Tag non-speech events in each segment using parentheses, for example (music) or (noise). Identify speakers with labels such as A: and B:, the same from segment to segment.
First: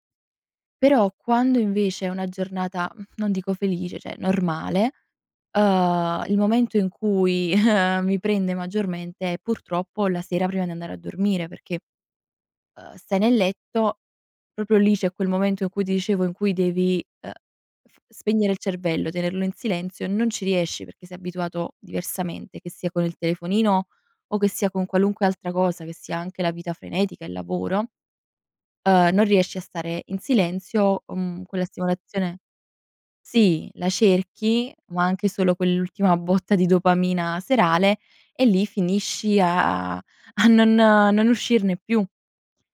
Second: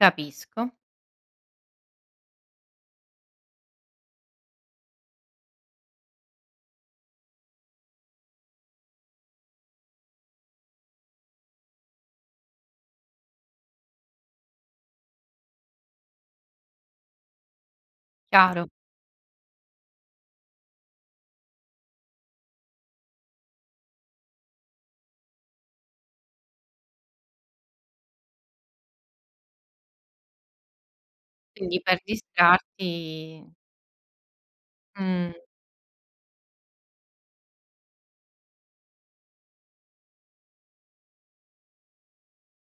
A: Capisco.
B: Però, quando invece, è una giornata, mhmm, non dico felice, cioè, normale, uhm, il momento in cui (chuckles) mi prende maggiormente, è purtroppo, la sera prima di andare a dormire, perché, uhm, stai nel letto, proprio lì c'è quel momento in cui, ti dicevo in cui devi, ehm, f spegnere il
A: Chiaro.
B: cervello, tenerlo in silenzio, non ci riesci, perché sei abituato diversamente, che sia con il telefonino, o che sia con qualunque altra cosa, che sia anche la vita frenetica, il lavoro, ehm, non riesci a stare in silenzio, o mhmm, quella
A: Quindi per
B: stimolazione
A: distrarti
B: sì, la cerchi, ma anche
A: Mh.
B: solo quell'ultima botta di dopamina serale, e lì finisci a a non non uscirne più.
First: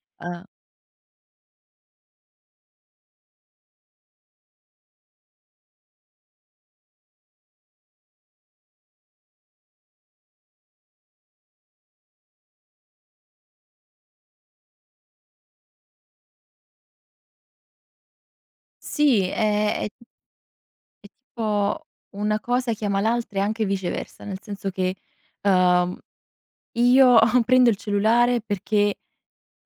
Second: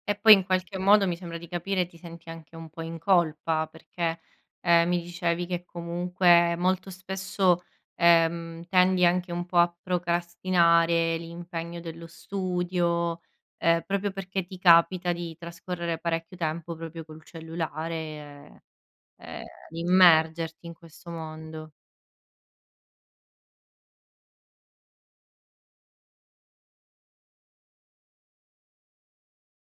A: E poi, in
B: Eh.
A: qualche modo, mi sembra di capire, ti senti anche un po' in colpa, perché, ehm, mi dicevi che comunque, molto spesso, ehm, tendi anche un po' a procrastinare l'impegno dello studio, ehm, proprio perché ti capita di trascorrere parecchio tempo, proprio col cellulare,
B: Sì,
A: ehm,
B: è
A: di
B: è è
A: immergerti in questo mondo.
B: tipo, una cosa chiama l'altra, e anche viceversa, nel senso che, ehm, io (snorts) prendo il cellulare perché,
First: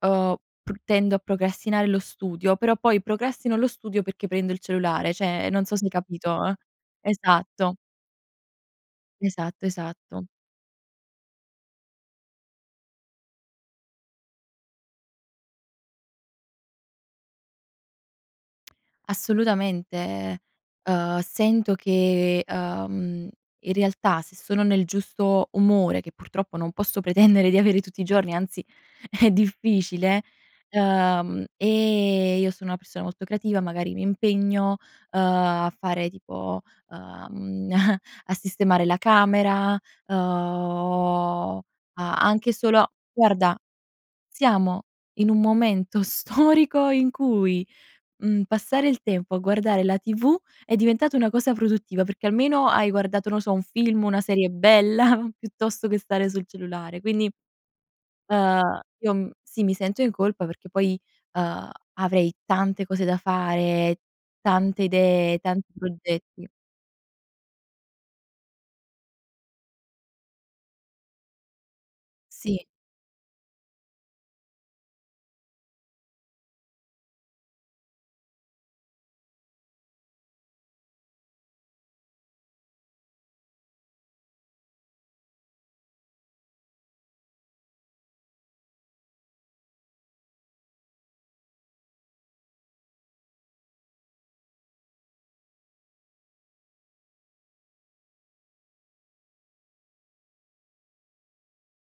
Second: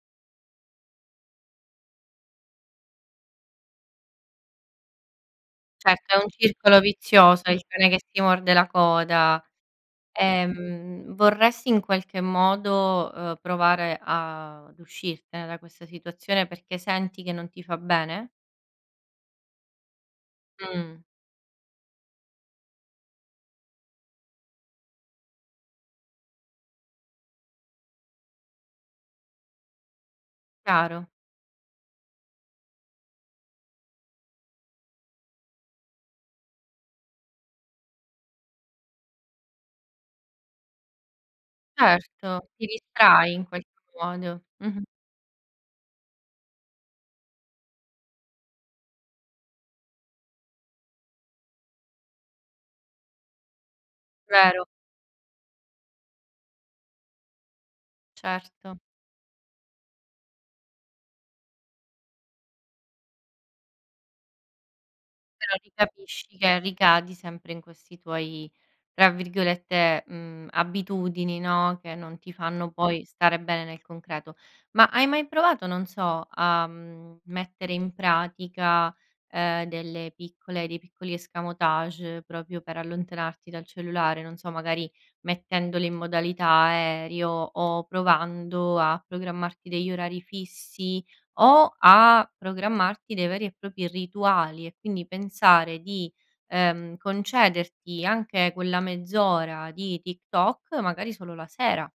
B: ehm, pr tendo a procrastinare lo studio, però poi, procrastino lo studio perché prendo il cellulare, cioè, non so se hai
A: Certo, è un
B: capito, eh.
A: circolo vizioso, è il
B: Esatto.
A: cane che si morde la coda.
B: Esatto, esatto.
A: Ehm, vorresti in qualche modo, uhm, provare ad uscirtene da questa situazione, perché senti che non ti fa bene?
B: Assolutamente,
A: Mh.
B: uhm, sento che, uhm, in realtà se sono nel giusto umore, che purtroppo non posso pretendere di avere tutti i giorni, anzi è difficile,
A: Chiaro.
B: uhm, e io sono una persona molto creativa, magari mi impegno, uhm, a fare tipo, uhm, (chuckles) a sistemare la camera, uhm, a
A: Certo,
B: anche
A: ti
B: solo
A: distrai in
B: guarda,
A: qualche modo.
B: siamo
A: Mh-mh.
B: in un momento storico in cui, mhmm, passare il tempo a guardare la TV, è diventata una cosa produttiva, perché almeno hai guardato, no so, un film, una serie
A: Vero.
B: bella (chuckles) piuttosto che stare sul cellulare. Quindi, ehm,
A: Certo.
B: io m sì, mi sento in colpa, perché poi, ehm, avrei tante cose da fare, tante idee,
A: Però lì
B: tanti
A: capisci,
B: progetti.
A: che ricadi sempre in questi tuoi, tra virgolette, mhmm, "abitudini", no, che non ti
B: Sì.
A: fanno poi stare bene nel concreto. Ma hai mai provato, non so, a, mhmm, mettere in pratica, ehm, delle piccole dei piccoli escamotage proprio per allontanarti dal cellulare, non so, magari, mettendoli in modalità aereo, o provando a programmarti degli orari fissi, o a programmarti dei veri e propri rituali, e quindi pensare di, ehm, concederti anche quella mezz'ora di TikTok, magari solo la sera.